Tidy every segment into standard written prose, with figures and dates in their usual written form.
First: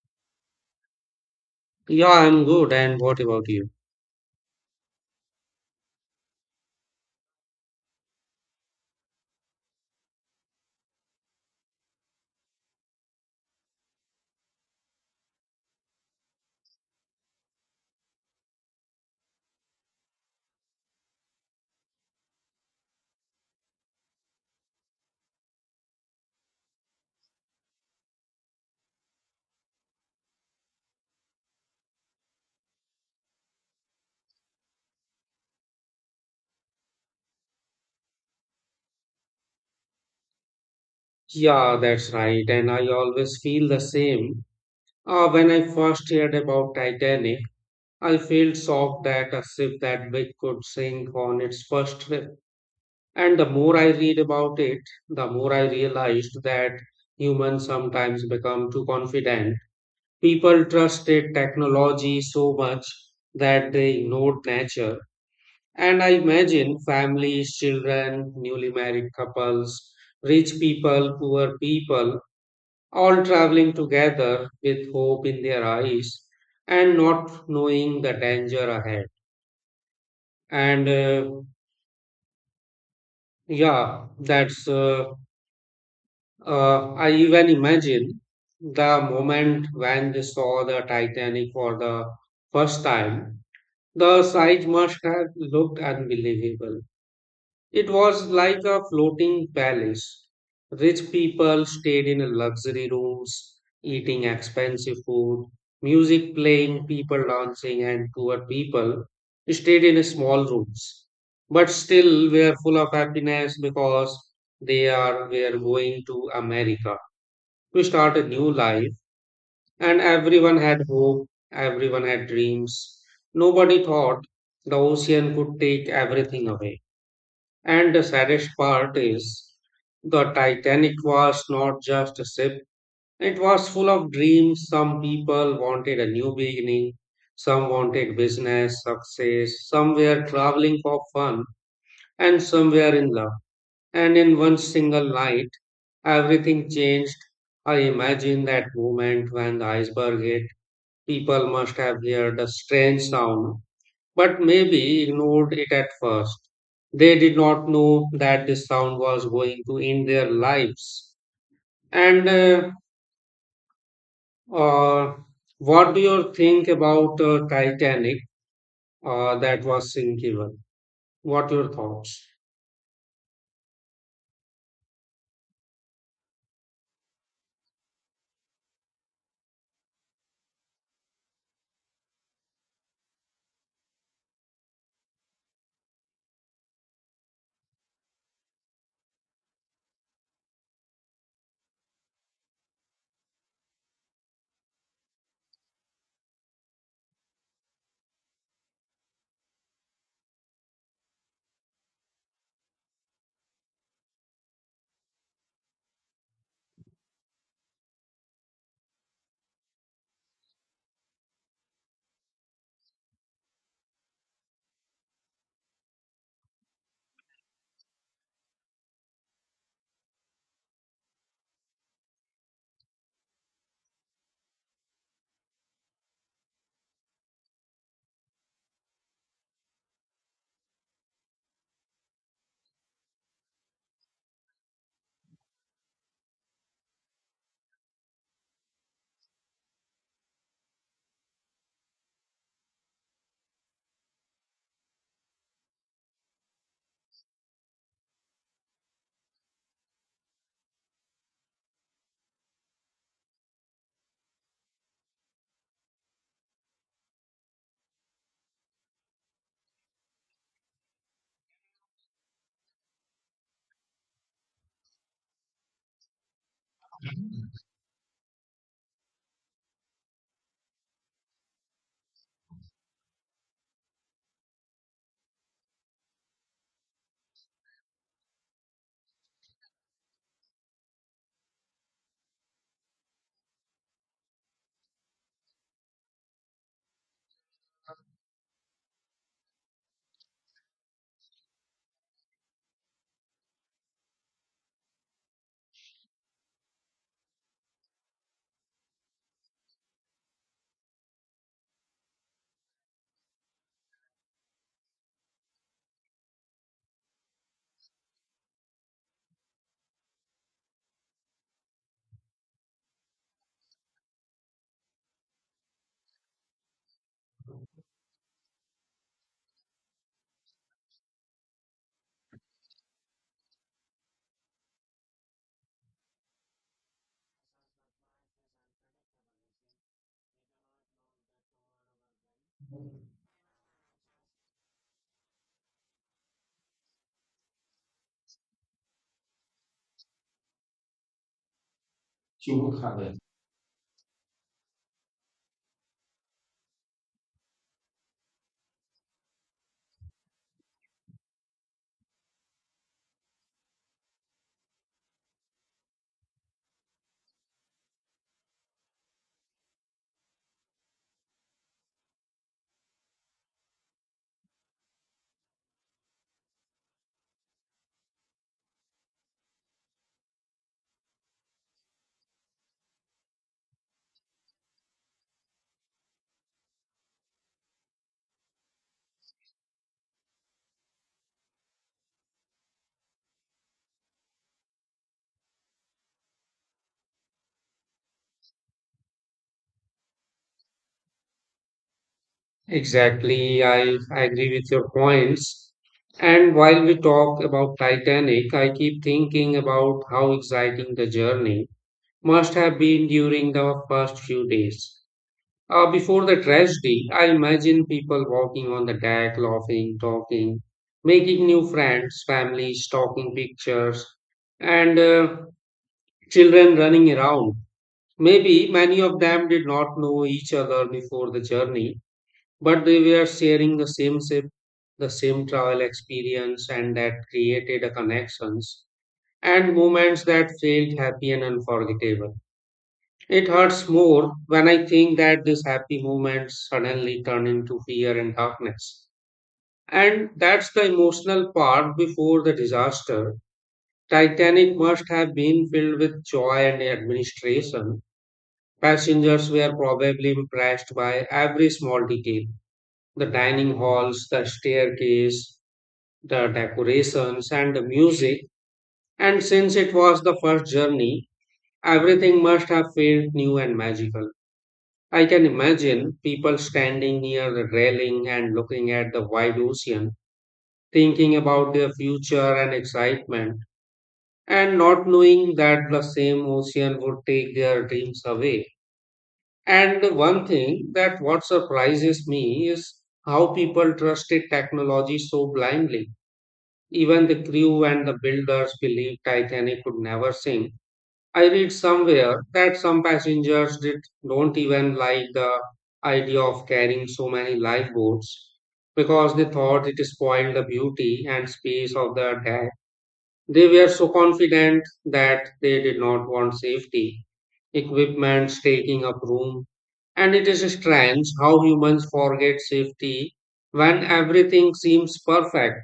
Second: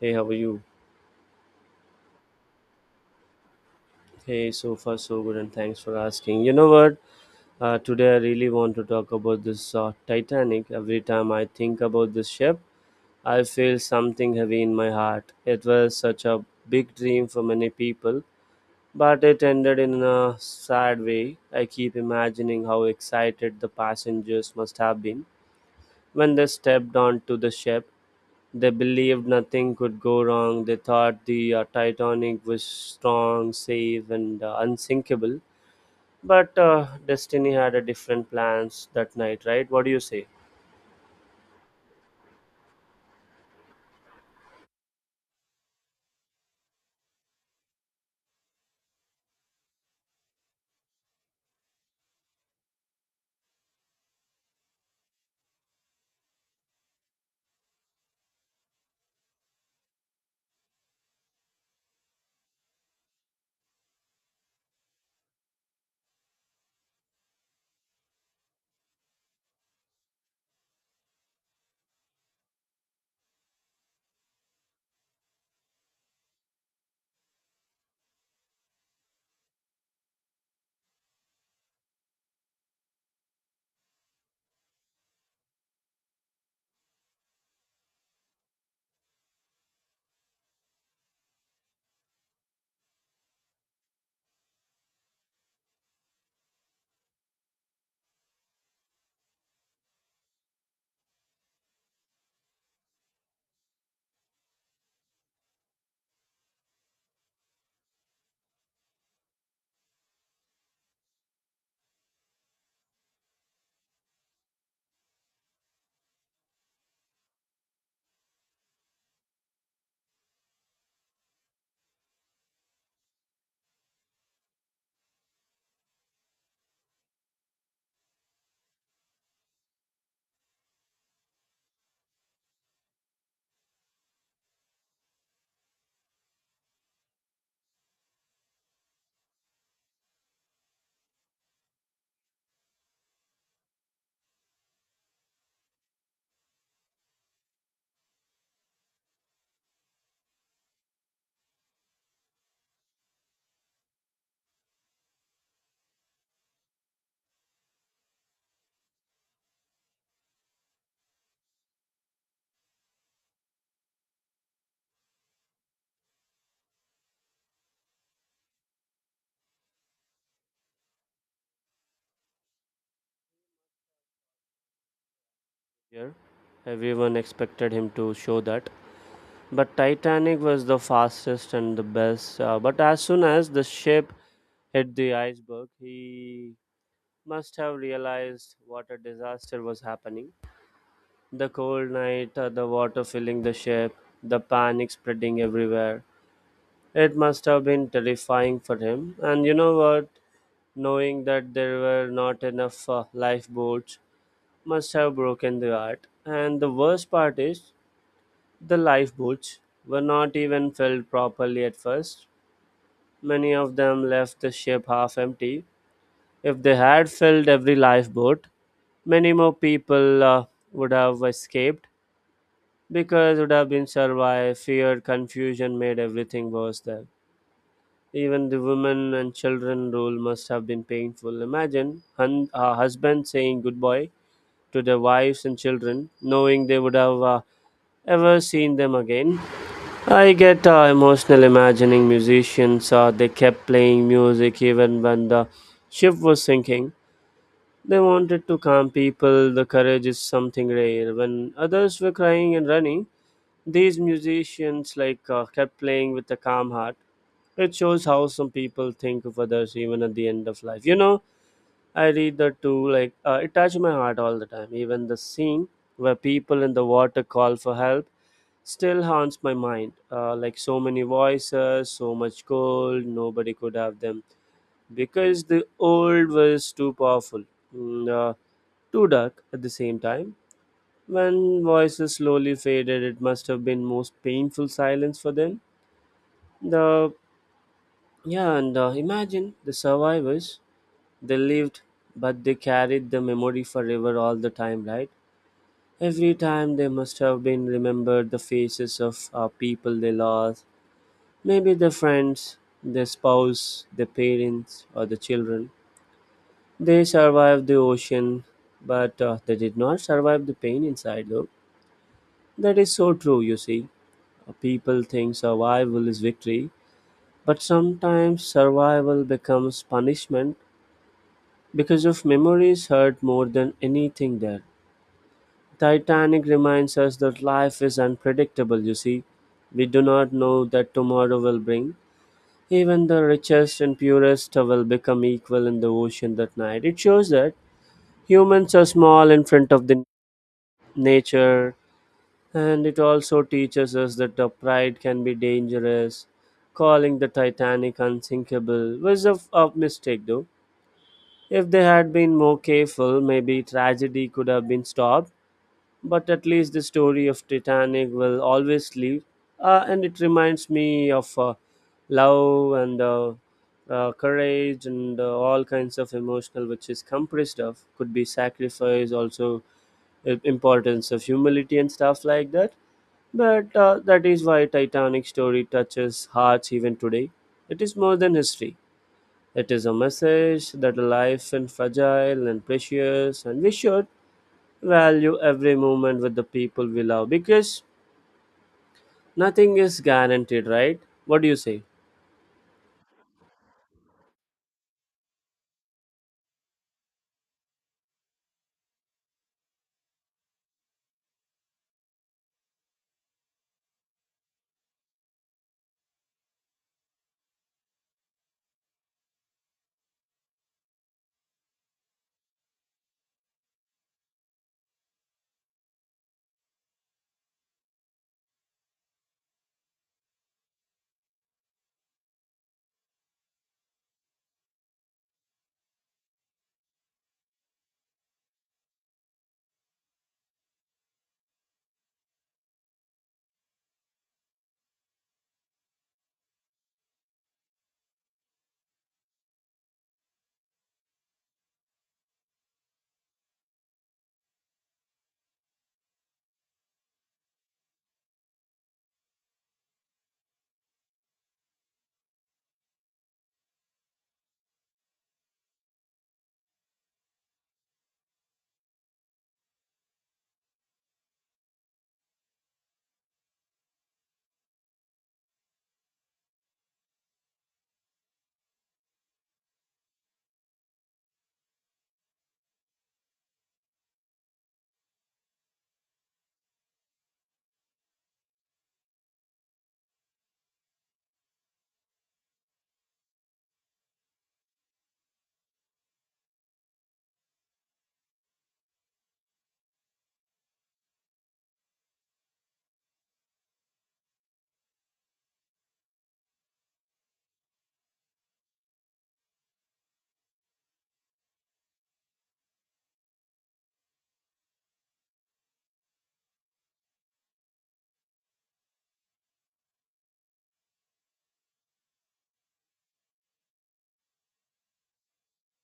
Hey, how are you? Yeah, I'm good. And what about you? Hey, so far so good, and thanks for asking. You know what? Today I really want to talk about this Titanic. Every time I think about this ship, I feel something heavy in my heart. It was such a big dream for many people, but it ended in a sad way. I keep imagining how excited the passengers must have been when they stepped onto the ship. They believed nothing could go wrong. They thought the Titanic was strong, safe, and unsinkable. But Destiny had a different plans that night, right? What do you say? Yeah, that's right. And I always feel the same. When I first heard about Titanic, I felt shocked that a ship that big could sink on its first trip. And the more I read about it, the more I realized that humans sometimes become too confident. People trusted technology so much that they ignored nature. And I imagine families, children, newly married couples, rich people, poor people, all traveling together with hope in their eyes and not knowing the danger ahead. And uh, yeah, that's, uh, I even imagine the moment when they saw the Titanic for the first time, the sight must have looked unbelievable. It was like a floating palace. Rich people stayed in luxury rooms, eating expensive food, music playing, people dancing, and poor people stayed in small rooms. But still were full of happiness because they are were going to America to start a new life. And everyone had hope, everyone had dreams. Nobody thought the ocean could take everything away. And the saddest part is the Titanic was not just a ship, it was full of dreams. Some people wanted a new beginning, some wanted business, success, some were traveling for fun, and some were in love. And in one single night, everything changed. I imagine that moment when the iceberg hit. People must have heard a strange sound but maybe ignored it at first. They did not know that this sound was going to end their lives. And uh, what do you think about Titanic that was sinking? What your thoughts? Here, everyone expected him to show that. But Titanic was the fastest and the best. But as soon as the ship hit the iceberg, he must have realized what a disaster was happening. The cold night, the water filling the ship, the panic spreading everywhere. It must have been terrifying for him. And you know what? Knowing that there were not enough lifeboats must have broken the heart. And the worst part is, the lifeboats were not even filled properly at first. Many of them left the ship half empty. If they had filled every lifeboat, many more people would have escaped because would have been survived. Fear, confusion made everything worse there. Even the women and children rule must have been painful. Imagine a husband saying goodbye to their wives and children, knowing they would have ever seen them again. I get emotional imagining musicians. They kept playing music even when the ship was sinking. They wanted to calm people. The courage is something rare. When others were crying and running, these musicians like kept playing with a calm heart. It shows how some people think of others even at the end of life. You know, I read that too. Like it touched my heart all the time. Even the scene where people in the water call for help still haunts my mind. Like so many voices, so much gold, nobody could have them because the old was too powerful, mm, uh, too dark at the same time. When voices slowly faded, it must have been most painful silence for them. The yeah, and imagine the survivors. They lived, but they carried the memory forever all the time, right? Every time they must have been remembered the faces of people they lost, maybe their friends, their spouse, their parents, or the children. They survived the ocean, but they did not survive the pain inside, though. That is so true, you see. People think survival is victory, but sometimes survival becomes punishment because of memories hurt more than anything there. Titanic reminds us that life is unpredictable, you see. We do not know that tomorrow will bring. Even the richest and purest will become equal in the ocean that night. It shows that humans are small in front of the nature, and it also teaches us that the pride can be dangerous. Calling the Titanic unsinkable was a mistake though. If they had been more careful, maybe tragedy could have been stopped. But at least the story of Titanic will always live, and it reminds me of love and courage and all kinds of emotional, which is compressed of could be sacrifice, also importance of humility and stuff like that. But that is why Titanic story touches hearts even today. It is more than history. It is a message that life is fragile and precious, and we should value every moment with the people we love because nothing is guaranteed, right? What do you say? Exactly, I, Agree with your points. And while we talk about Titanic, I keep thinking about how exciting the journey must have been during the first few days. Before the tragedy, I imagine people walking on the deck, laughing, talking, making new friends, families, talking pictures, and children running around. Maybe many of them did not know each other before the journey, but they were sharing the same ship, the same travel experience, and that created a connections and moments that felt happy and unforgettable. It hurts more when I think that these happy moments suddenly turn into fear and darkness. And that's the emotional part before the disaster. Titanic must have been filled with joy and administration. Passengers were probably impressed by every small detail, the dining halls, the staircase, the decorations, and the music. And since it was the first journey, everything must have felt new and magical. I can imagine people standing near the railing and looking at the wide ocean, thinking about their future and excitement, and not knowing that the same ocean would take their dreams away. And the one thing that what surprises me is how people trusted technology so blindly. Even the crew and the builders believed Titanic could never sink. I read somewhere that some passengers did don't even like the idea of carrying so many lifeboats because they thought it spoiled the beauty and space of the deck. They were so confident that they did not want safety, equipments taking up room. And it is strange how humans forget safety when everything seems perfect.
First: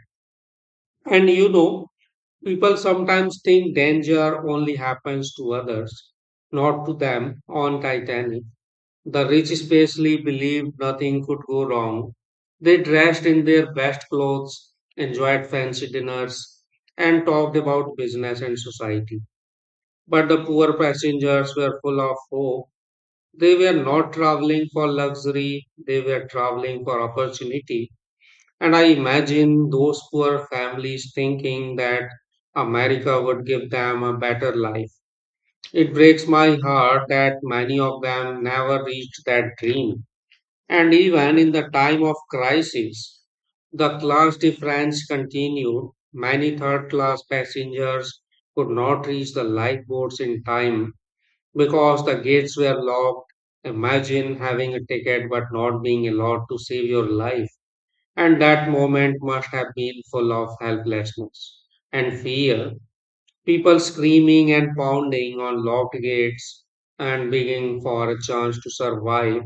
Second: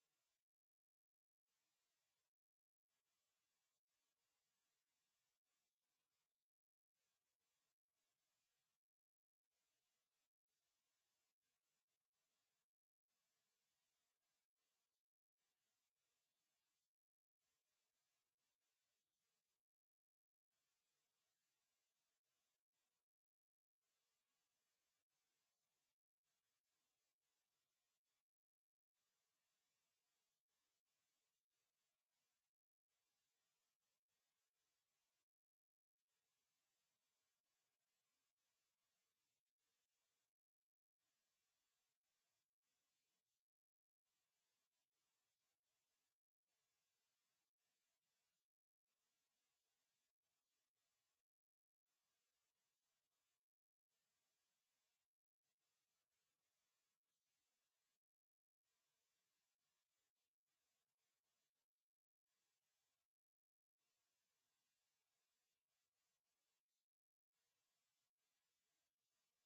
And you know, people sometimes think danger only happens to others, not to them. On Titanic, the rich especially believed nothing could go wrong. They dressed in their best clothes, enjoyed fancy dinners, and talked about business and society. But the poor passengers were full of hope. They were not traveling for luxury, they were traveling for opportunity. And I imagine those poor families thinking that America would give them a better life. It breaks my heart that many of them never reached that dream. And even in the time of crisis, the class difference continued. Many third class passengers could not reach the lifeboats in time because the gates were locked. Imagine having a ticket but not being allowed to save your life. And that moment must have been full of helplessness and fear. People screaming and pounding on locked gates and begging for a chance to survive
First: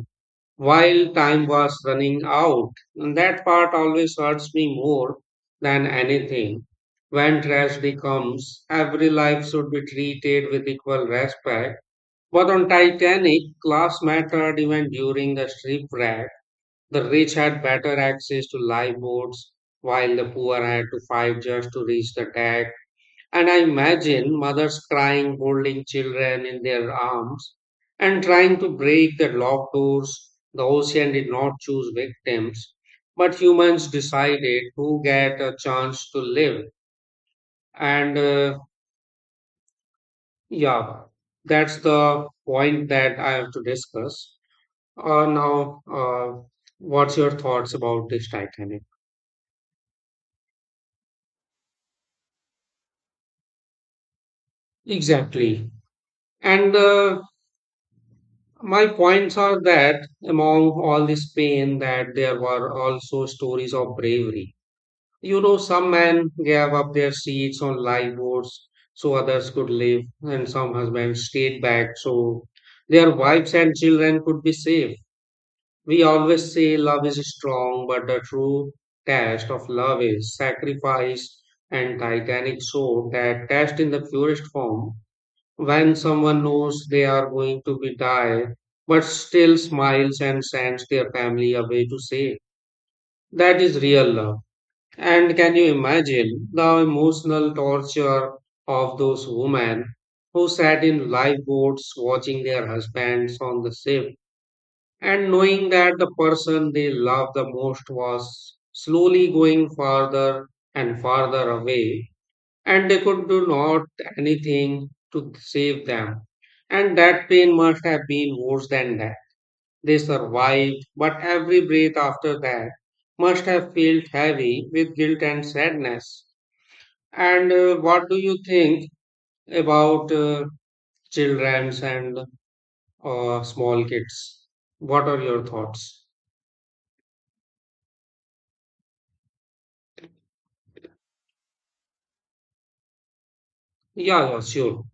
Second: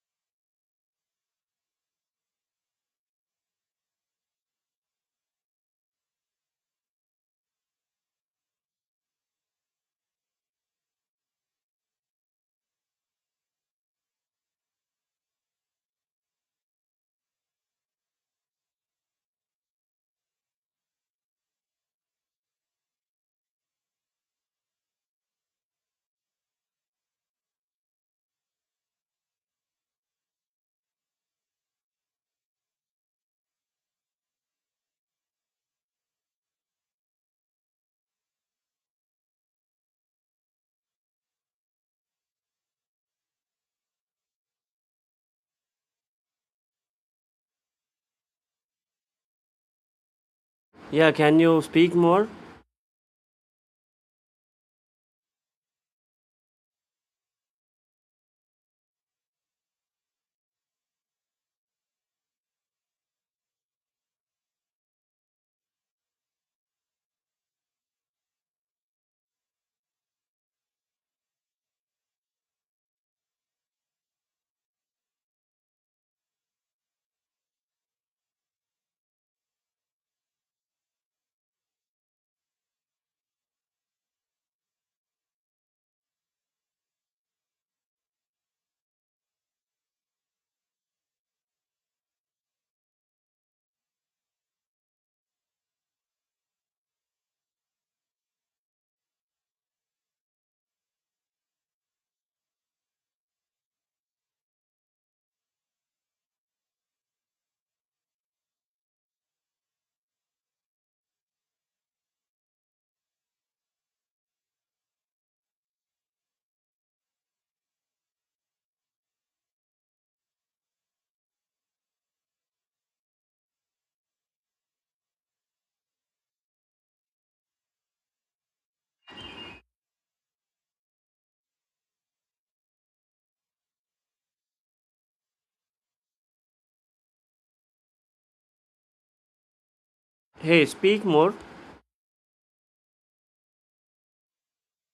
while time was running out. And that part always hurts me more than anything. When tragedy comes, every life should be treated with equal respect. But on Titanic, class mattered even during the shipwreck. The rich had better access to lifeboats, while the poor had to fight just to reach the deck. And I imagine mothers crying, holding children in their arms, and trying to break the locked doors. The ocean did not choose victims, but humans decided who get a chance to live. And uh, yeah, that's the point that I have to discuss. Uh, now, uh, what's your thoughts about this Titanic? Yeah, can you speak more? Exactly. And My points are that among all this pain, that there were also stories of bravery. You know, some men gave up their seats on lifeboats so others could live, and some husbands stayed back so their wives and children could be safe. We always say love is strong, but the true test of love is sacrifice, and titanic soul that test in the purest form when someone knows they are going to be die but still smiles and sends their family away to say that is real love. And can you imagine the emotional torture of those women who sat in lifeboats watching their husbands on the ship and knowing that the person they loved the most was slowly going farther and farther away, and they could do not anything to save them. And that pain must have been worse than that. They survived, but every breath after that must have felt heavy with guilt and sadness. And What do you think about childrens and small kids? What are your thoughts? Hey, speak more. Yeah, yeah, sure.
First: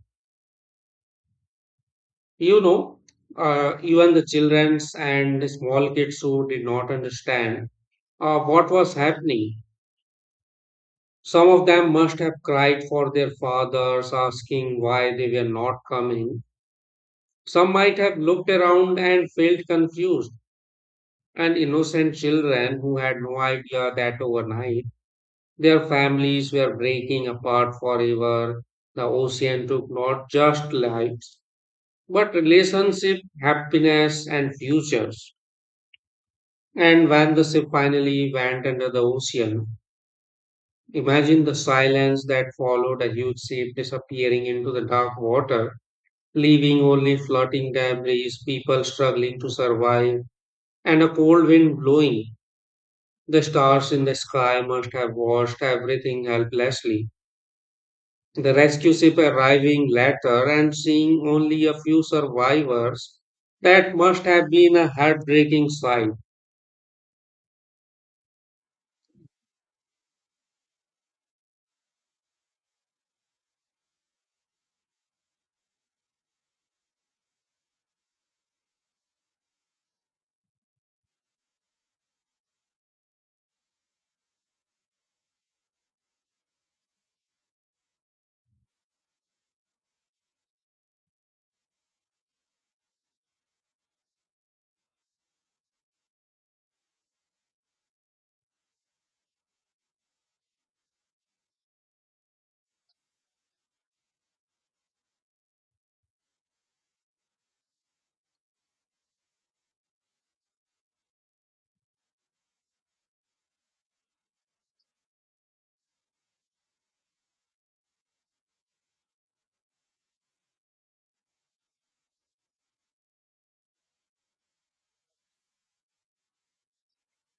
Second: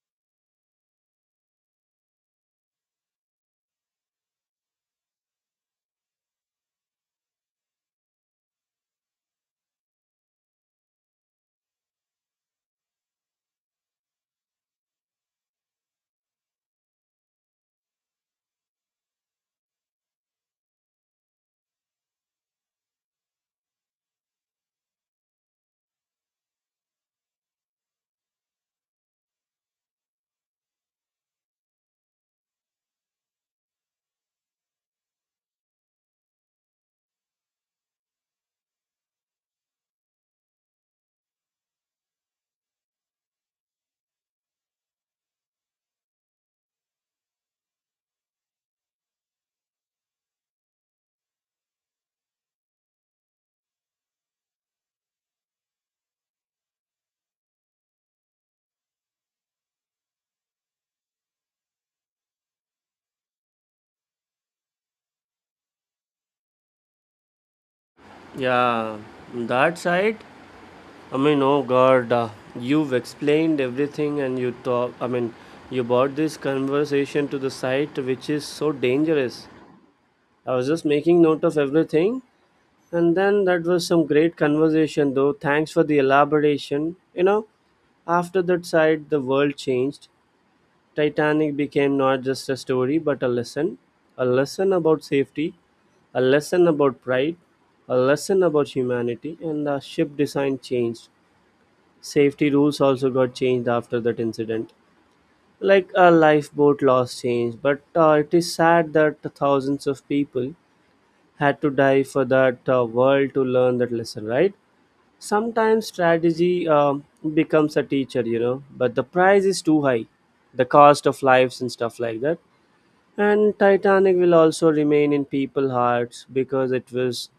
You know, even the childrens and small kids who did not understand what was happening. Some of them must have cried for their fathers, asking why they were not coming. Some might have looked around and felt confused, and innocent children who had no idea that overnight their families were breaking apart forever. The ocean took not just lives, but relationships, happiness, and futures. And when the ship finally went under the ocean, imagine the silence that followed, a huge ship disappearing into the dark water, leaving only floating debris, people struggling to survive, and a cold wind blowing. The stars in the sky must have watched everything helplessly. The rescue ship arriving later and seeing only a few survivors, that must have been a heartbreaking sight. Yeah, that side. I mean, oh God, you've explained everything and you talk. I mean, you brought this conversation to the site, which is so dangerous. I was just making note of everything, and then that was some great conversation, though. Thanks for the elaboration. You know, after that side, the world changed. Titanic became not just a story but a lesson about safety, a lesson about pride, a lesson about humanity, and the ship design changed. Safety rules also got changed after that incident. Like a lifeboat laws changed, but it is sad that thousands of people had to die for that world to learn that lesson, right? Sometimes strategy becomes a teacher, you know, but the price is too high, the cost of lives and stuff like that. And Titanic will also remain in people's hearts because it was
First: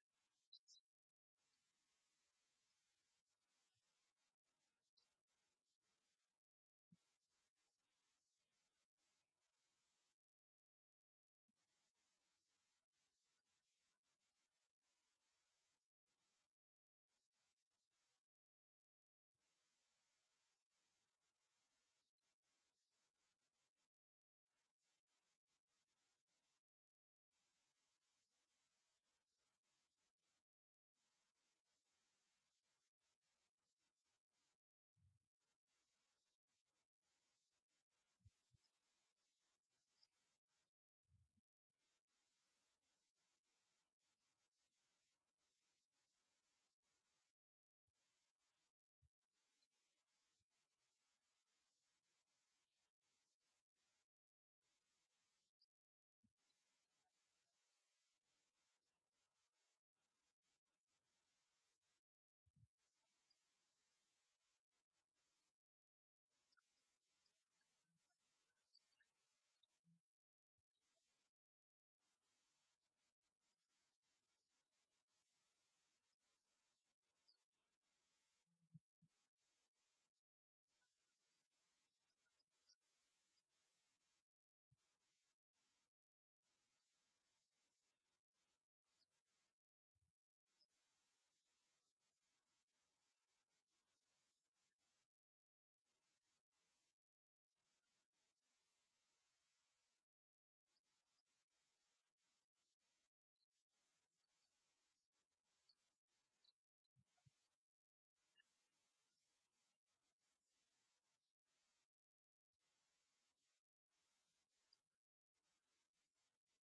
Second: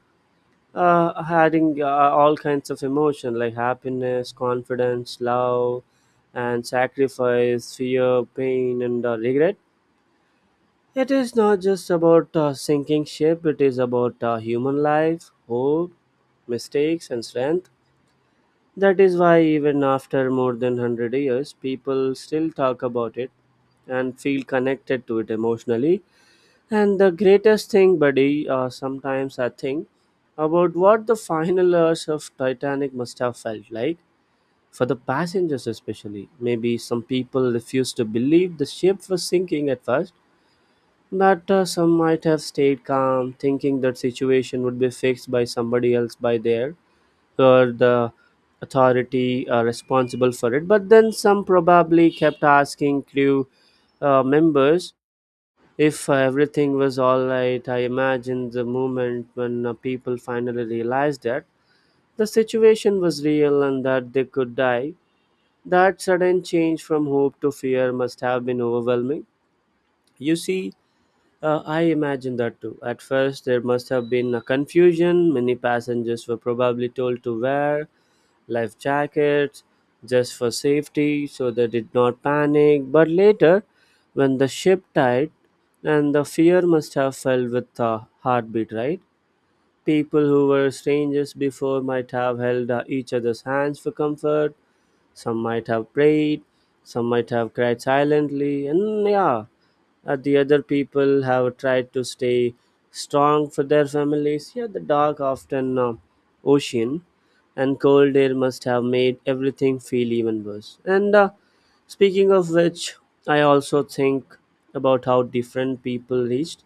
adding all kinds of emotion like happiness, confidence, love, and sacrifice, fear, pain, and regret. It is not just about sinking ship, it is about human life, hope, mistakes, and strength. That is why, even after more than 100 years, people still talk about it and feel connected to it emotionally. And the greatest thing, buddy, sometimes I think about what the final hours of Titanic must have felt like, for the passengers especially. Maybe some people refused to believe the ship was sinking at first, but some might have stayed calm, thinking that situation would be fixed by somebody else by there, or the authority responsible for it. But then some probably kept asking crew members if everything was alright. I imagine the moment when people finally realized that the situation was real and that they could die. That sudden change from hope to fear must have been overwhelming. You see, I imagine that too. At first, there must have been a confusion. Many passengers were probably told to wear life jackets just for safety so they did not panic. But later, when the ship tied, and the fear must have fell with a heartbeat, right? People who were strangers before might have held each other's hands for comfort, some might have prayed, some might have cried silently, and yeah, the other people have tried to stay strong for their families. Yeah, the dark, often ocean, and cold air must have made everything feel even worse. And speaking of which, I also think about how different people reached.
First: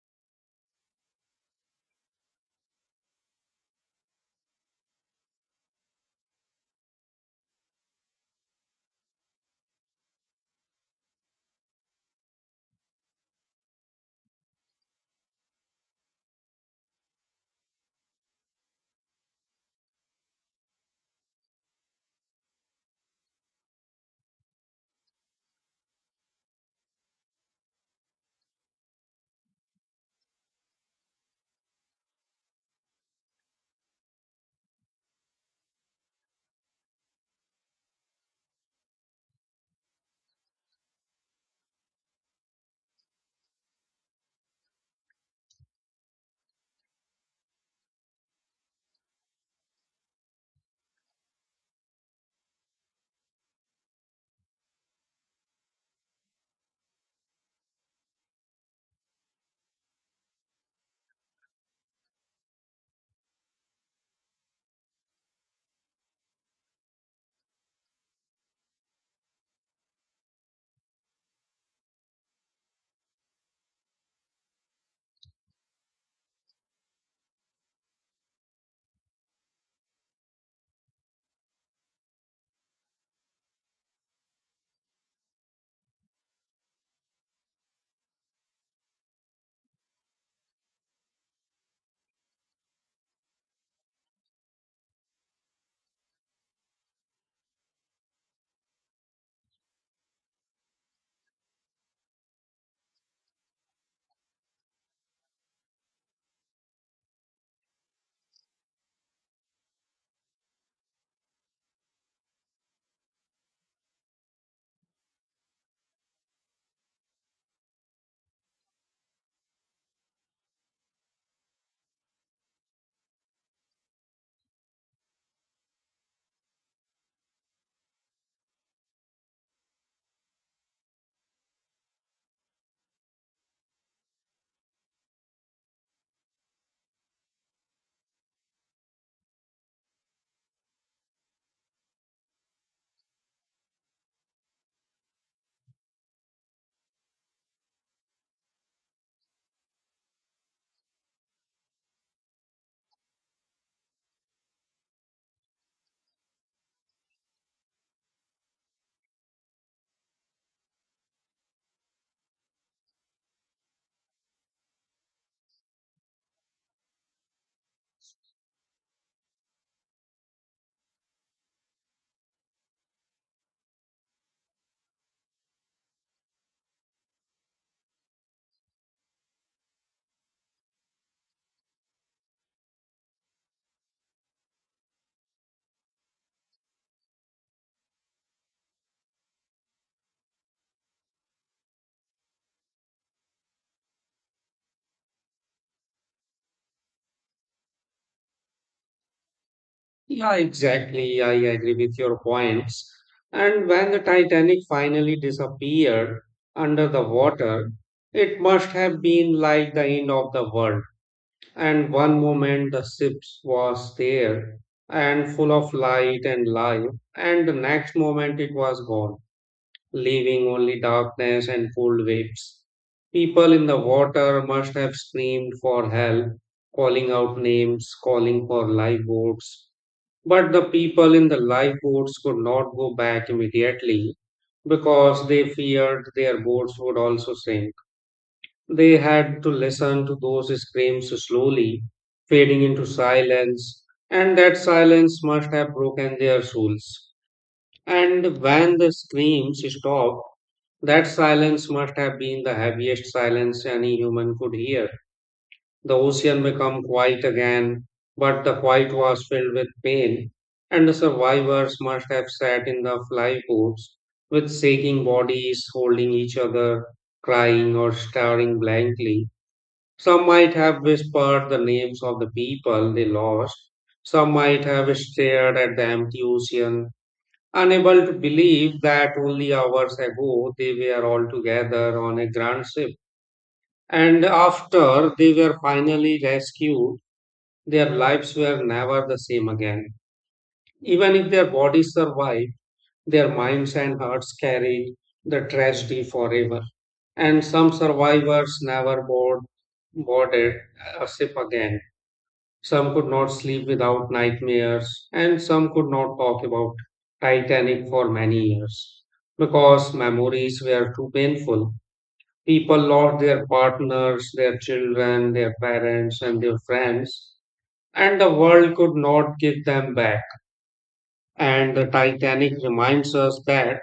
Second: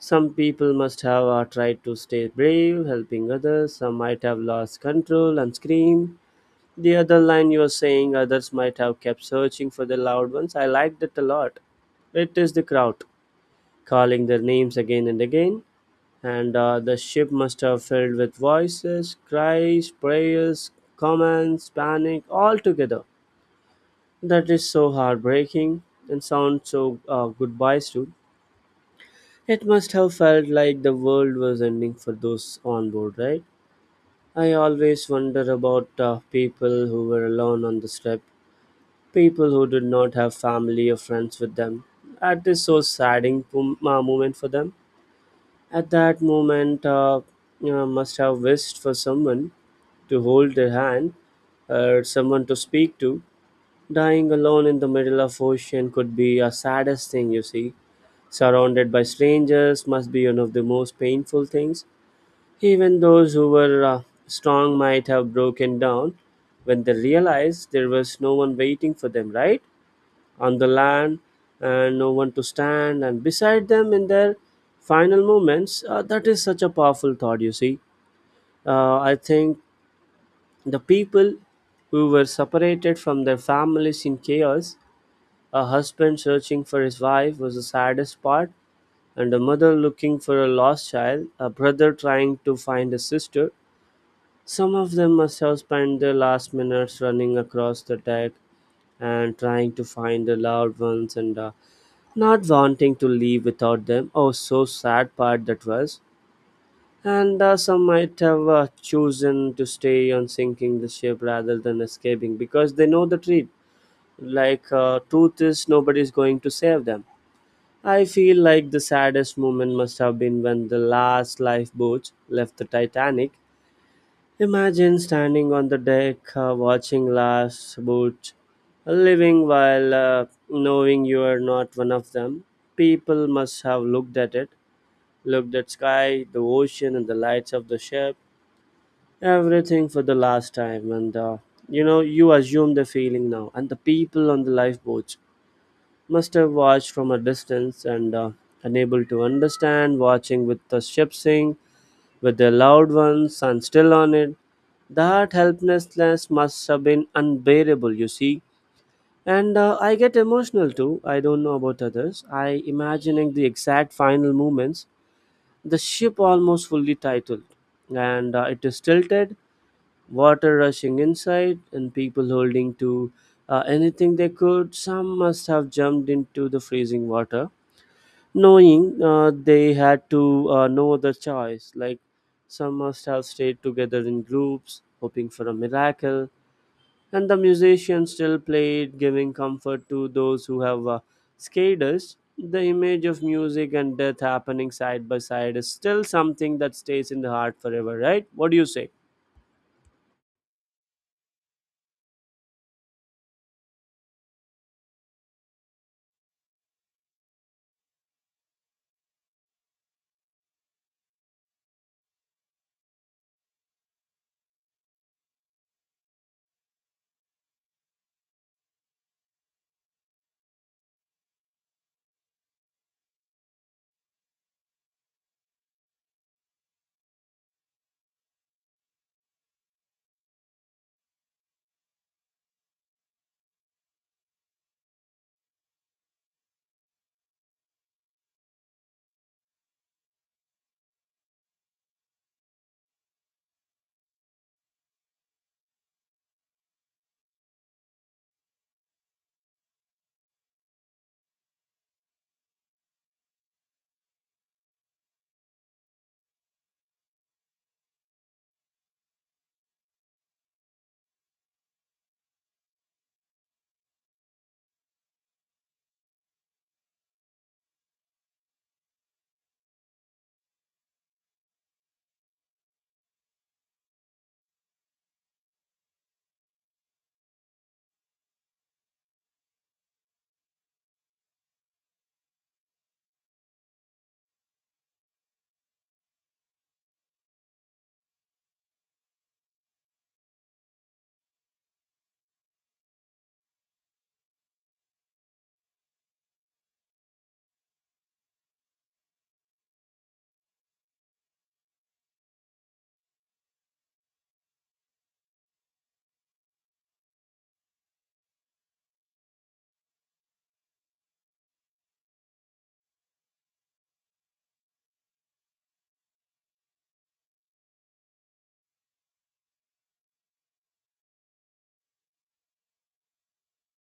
Some people must have tried to stay brave, helping others. Some might have lost control and screamed. The other line you were saying, others might have kept searching for the loud ones. I liked it a lot. It is the crowd calling their names again and again, and the ship must have filled with voices, cries, prayers, commands, panic, all together. That is so heartbreaking, and sounds so goodbyes too. It must have felt like the world was ending for those on board, right? I always wonder about people who were alone on the ship, people who did not have family or friends with them. That is so saddening moment for them. At that moment, you know, must have wished for someone to hold their hand or someone to speak to. Dying alone in the middle of ocean could be a saddest thing, you see. Surrounded by strangers must be one of the most painful things. Even those who were strong might have broken down when they realized there was no one waiting for them, right? On the land, and no one to stand and beside them in their final moments. That is such a powerful thought, you see. I think the people who were separated from their families in chaos, a husband searching for his wife was the saddest part, and a mother looking for a lost child, a brother trying to find a sister. Some of them must have spent their last minutes running across the deck and trying to find their loved ones, and not wanting to leave without them. Oh, so sad part that was. And some might have chosen to stay on sinking the ship rather than escaping because they know the truth. Like, truth is nobody is going to save them. I feel like the saddest moment must have been when the last lifeboats left the Titanic. Imagine standing on the deck, watching last boat, living while knowing you are not one of them. People must have looked at it, looked at sky, the ocean, and the lights of the ship, everything for the last time. And you know, you assume the feeling now. And the people on the lifeboats must have watched from a distance and unable to understand, watching with the ship sink with their loved ones and still on it. That helplessness must have been unbearable, you see. And I get emotional too. I don't know about others. I imagining the exact final movements: the ship almost fully titled, and it is tilted, water rushing inside, and people holding to anything they could. Some must have jumped into the freezing water knowing they had to no other choice. Like some must have stayed together in groups, hoping for a miracle, and the musicians still played, giving comfort to those who have scared us. The image of music and death happening side by side is still something that stays in the heart forever, right? What do you say? Yeah, exactly. I agree with your points. And when the Titanic finally disappeared under the water, it must have been like the end of the world. And one moment the ship was there and full of light and life, and the next moment it was gone, leaving only darkness and cold waves. People in the water must have screamed for help, calling out names, calling for lifeboats, but the people in the lifeboats could not go back immediately because they feared their boats would also sink. They had to listen to those screams slowly fading into silence, and that silence must have broken their souls. And when the screams stopped, that silence must have been the heaviest silence any human could hear. The ocean became quiet again, but the quiet was filled with pain, and the survivors must have sat in the flyboats with shaking bodies, holding each other, crying, or staring blankly. Some might have whispered the names of the people they lost. Some might have stared at the empty ocean, unable to believe that only hours ago they were all together on a grand ship. And after they were finally rescued, their lives were never the same again. Even if their bodies survived, their minds and hearts carried the tragedy forever. And some survivors never board, boarded a ship again. Some could not sleep without nightmares, and some could not talk about Titanic for many years because memories were too painful. People lost their partners, their children, their parents, and their friends, and the world could not give them back. And the Titanic reminds us that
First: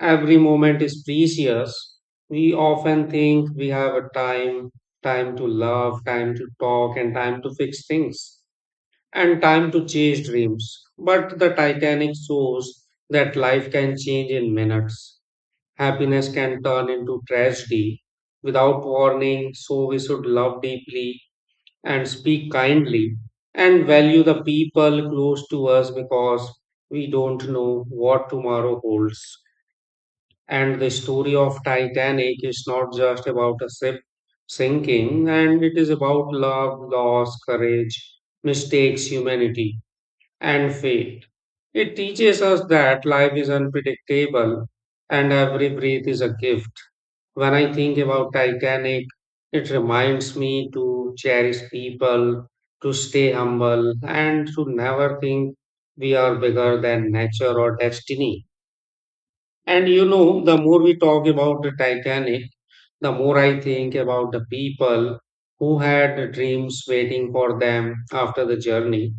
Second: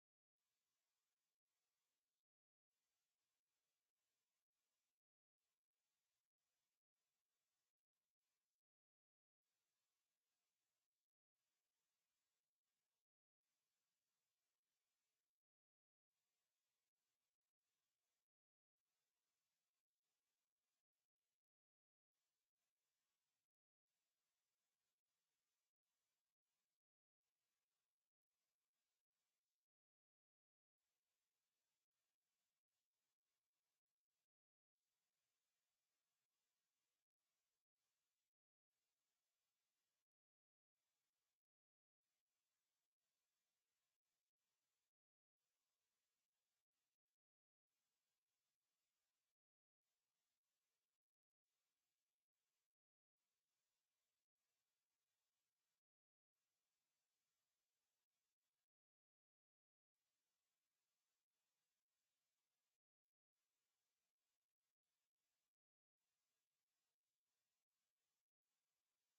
every moment is precious. We often think we have a time, time to love, time to talk, and time to fix things, and time to chase dreams. But the Titanic shows that life can change in minutes. Happiness can turn into tragedy without warning, so we should love deeply and speak kindly and value the people close to us because we don't know what tomorrow holds. And the story of Titanic is not just about a ship sinking, and it is about love, loss, courage, mistakes, humanity, and fate. It teaches us that life is unpredictable and every breath is a gift. When I think about Titanic, it reminds me to cherish people, to stay humble, and to never think we are bigger than nature or destiny. And you know, the more we talk about the Titanic, the more I think about the people who had dreams waiting for them after the journey,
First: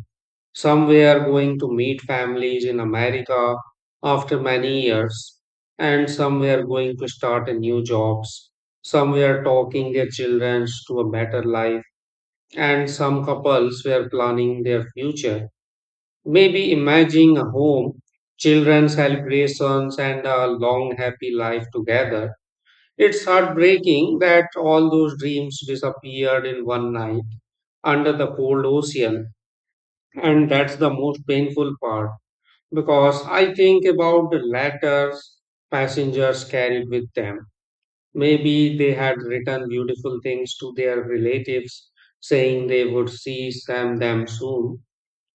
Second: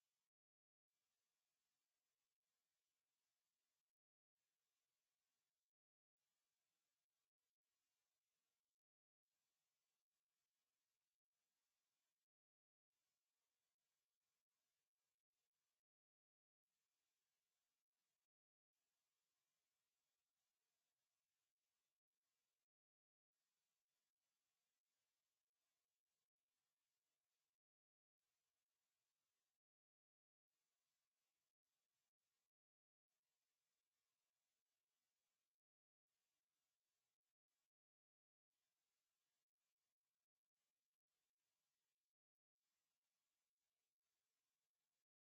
some were going to meet families in America after many years, and some were going to start a new jobs. Some were talking their children to a better life, and some couples were planning their future. Maybe imagining a home, children celebrations, and a long happy life together. It's heartbreaking that all those dreams disappeared in one night under the cold ocean, and that's the most painful part because I think about the letters passengers carried with them. Maybe they had written beautiful things to their relatives saying they would see them soon,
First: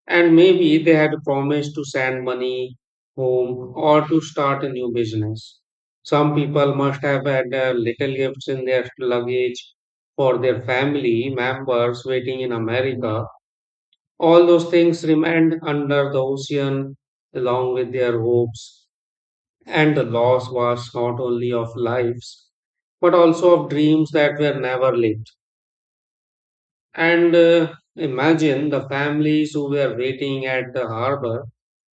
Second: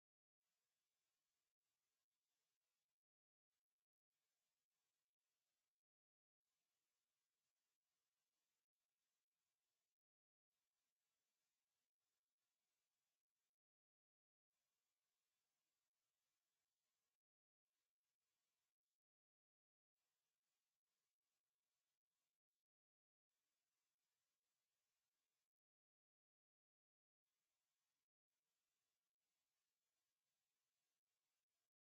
and maybe they had promised to send money home or to start a new business. Some people must have had little gifts in their luggage for their family members waiting in America, all those things remained under the ocean along with their hopes. And the loss was not only of lives, but also of dreams that were never lived. And Imagine the families who were waiting at the harbor,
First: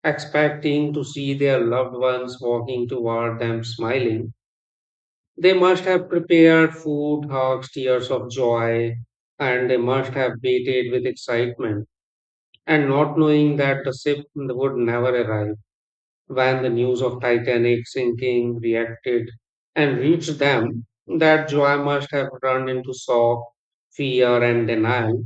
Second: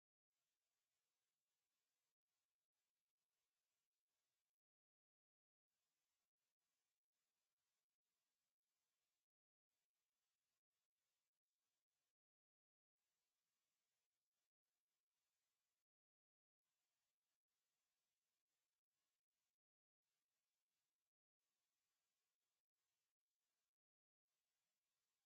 expecting to see their loved ones walking toward them smiling. They must have prepared food, hugs, tears of joy, and they must have waited with excitement and not knowing that the ship would never arrive. When the news of Titanic sinking reacted and reached them, that joy must have turned into shock, fear, and denial.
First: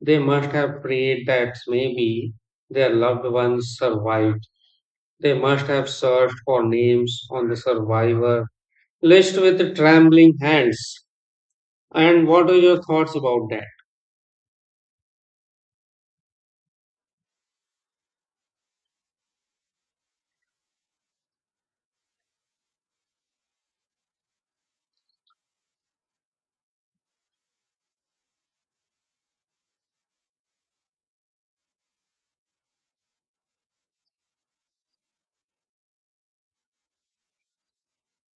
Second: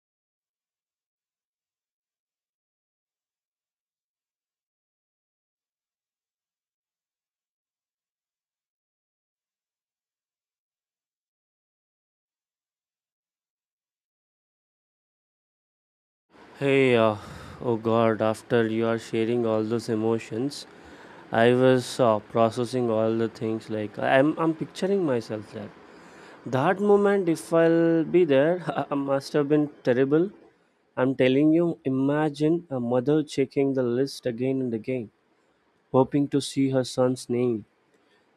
They must have prayed that maybe their loved ones survived. They must have searched for names on the survivor list with trembling hands. And what are your thoughts about that? Hey, oh God, after you are sharing all those emotions, I was processing all the things like I'm picturing myself there. That moment, if I'll be there, I must have been terrible. I'm telling you, imagine a mother checking the list again and again, hoping to see her son's name.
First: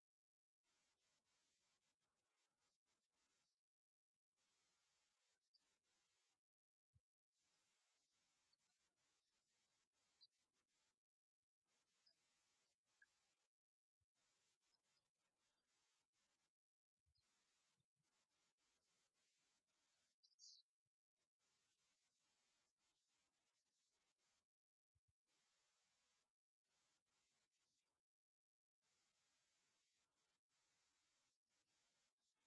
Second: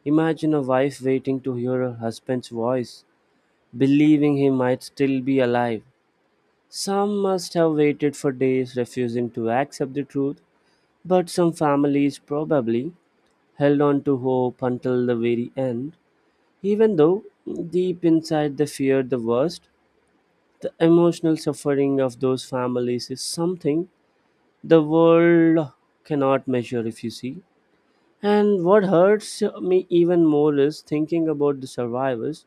Imagine a wife waiting to hear her husband's voice, believing he might still be alive. Some must have waited for days, refusing to accept the truth, but some families probably held on to hope until the very end, even though deep inside they feared the worst. The emotional suffering of those families is something the world cannot measure, if you see. And what hurts me even more is thinking about the survivors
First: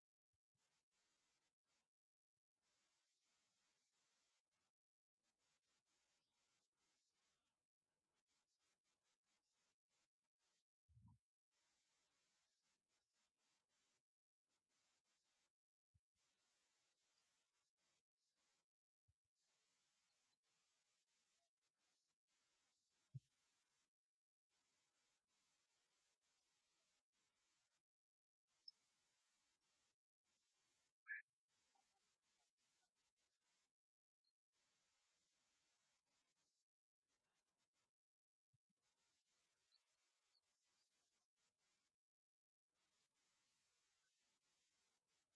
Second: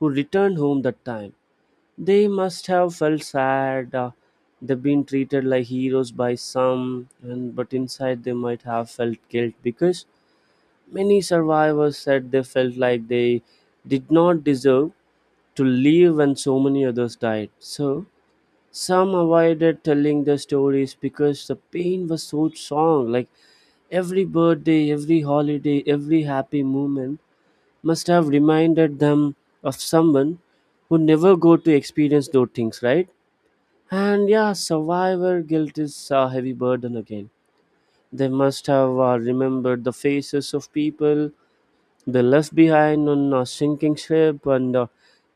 who returned home that time. They must have felt sad. They've been treated like heroes by some, and but inside they might have felt guilt because many survivors said they felt like they did not deserve to live when so many others died. So some avoided telling their stories because the pain was so strong. Like every birthday, every holiday, every happy moment must have reminded them of someone who never got to experience those things, right? And yeah, survivor guilt is a heavy burden again. They must have remembered the faces of people they left behind on a sinking ship, and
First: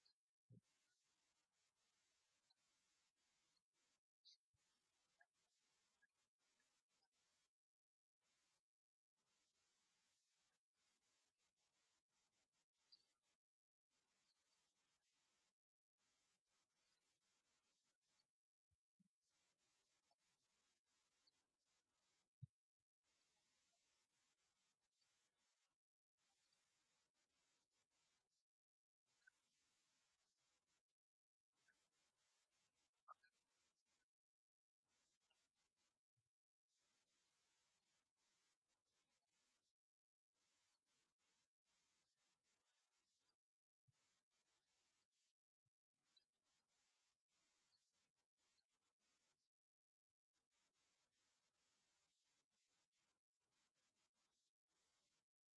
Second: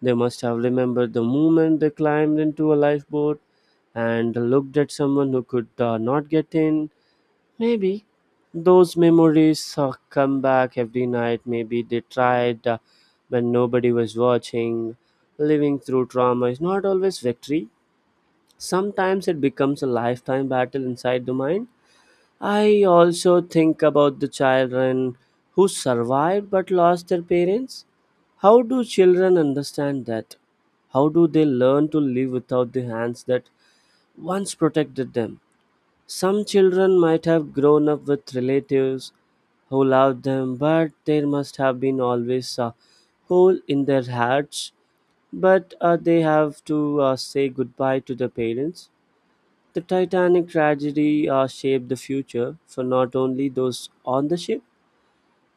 they must have remembered the moment they climbed into a lifeboat and looked at someone who could not get in. Maybe those memories come back every night. Maybe they tried when nobody was watching. Living through trauma is not always victory. Sometimes it becomes a lifetime battle inside the mind. I also think about the children who survived but lost their parents. How do children understand that? How do they learn to live without the hands that once protected them? Some children might have grown up with relatives who loved them, but there must have been always a hole in their hearts. But they have to say goodbye to their parents. The Titanic tragedy shaped the future for not only those on the ship,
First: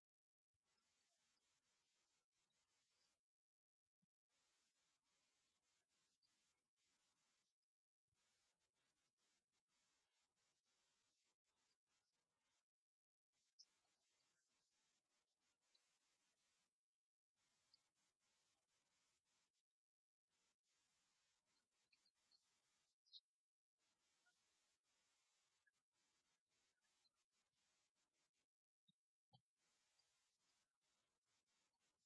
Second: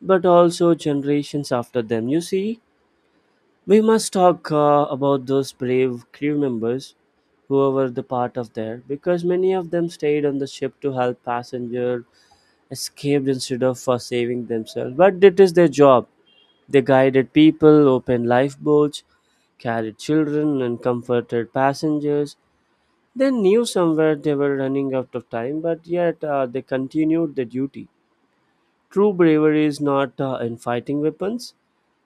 but also generations after them. You see, we must talk about those brave crew members who were the part of there, because many of them stayed on the ship to help passenger escaped instead of saving themselves. But it is their job. They guided people, opened lifeboats, carried children, and comforted passengers. They knew somewhere they were running out of time, but yet they continued the duty. True bravery is not in fighting weapons.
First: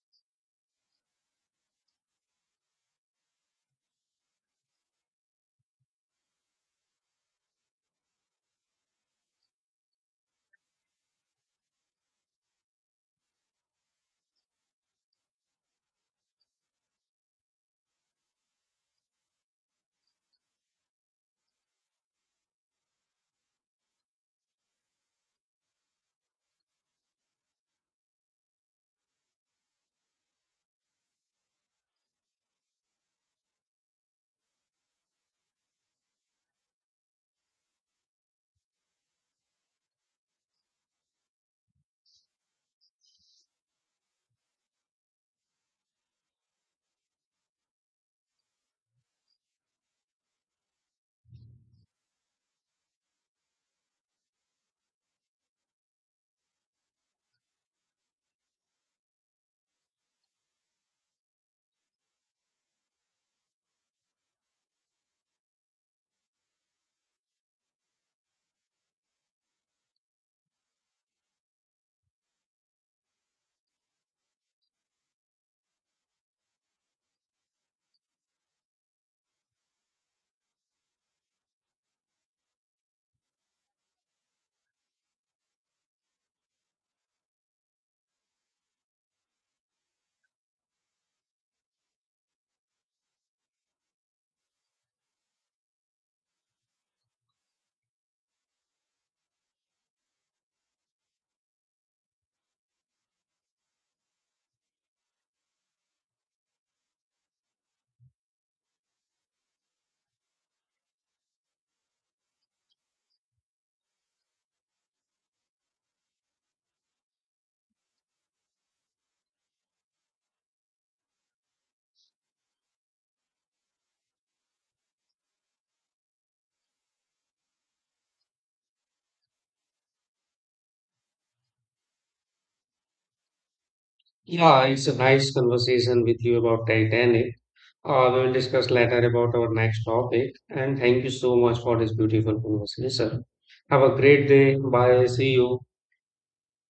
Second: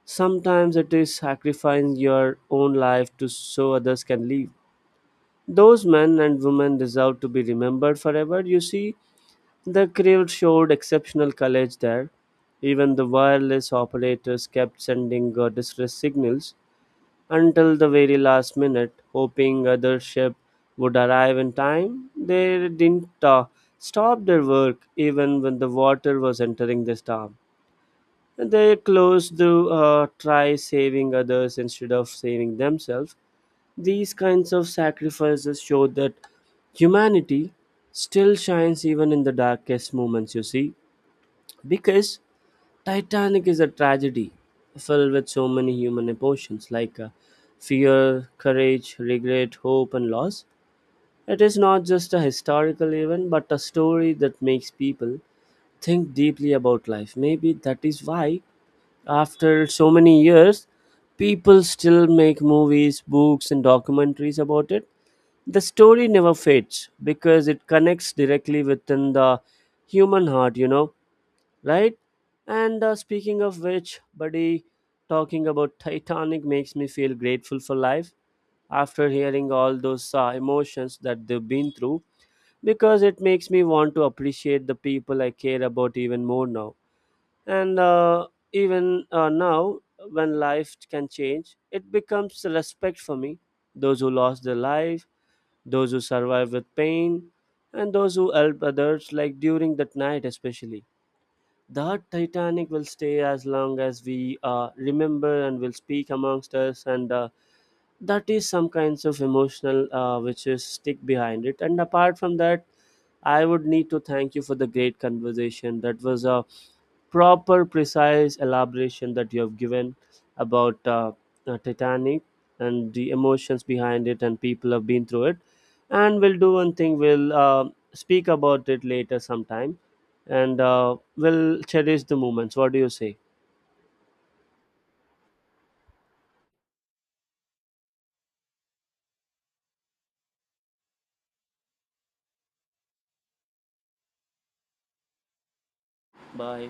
Sometimes it is sacrificing your own life to so others can live. Those men and women deserve to be remembered forever. You see, the crew showed exceptional courage there. Even the wireless operators kept sending distress signals until the very last minute, hoping other ship would arrive in time. They didn't stop their work even when the water was entering the storm. They closed to try saving others instead of saving themselves. These kinds of sacrifices show that humanity still shines even in the darkest moments, you see, because Titanic is a tragedy filled with so many human emotions like fear, courage, regret, hope, and loss. It is not just a historical event but a story that makes people think deeply about life. Maybe that is why, after so many years, people still make movies, books, and documentaries about it. The story never fades because it connects directly within the human heart, you know, right? And Speaking of which, buddy, talking about Titanic makes me feel grateful for life after hearing all those emotions that they've been through, because it makes me want to appreciate the people I care about even more now. And even now, when life can change, it becomes a respect for me. Those who lost their life, those who survive with pain, and those who help others, like during that night especially, that Titanic will stay as long as we remember and will speak amongst us, and that is some kinds of emotional which is stick behind it. And apart from that, I would need to thank you for the great conversation. That was a proper precise elaboration that you have given about titanic and the emotions behind it and people have been through it, and we'll do one thing, we'll speak about it later sometime, and we'll cherish the moments. What do you say? Yeah, it's a nice conversation with you about Titanic. We will discuss later about our next topic. And thank you so much for this beautiful conversation. Have a great day. Bye. See you. Bye.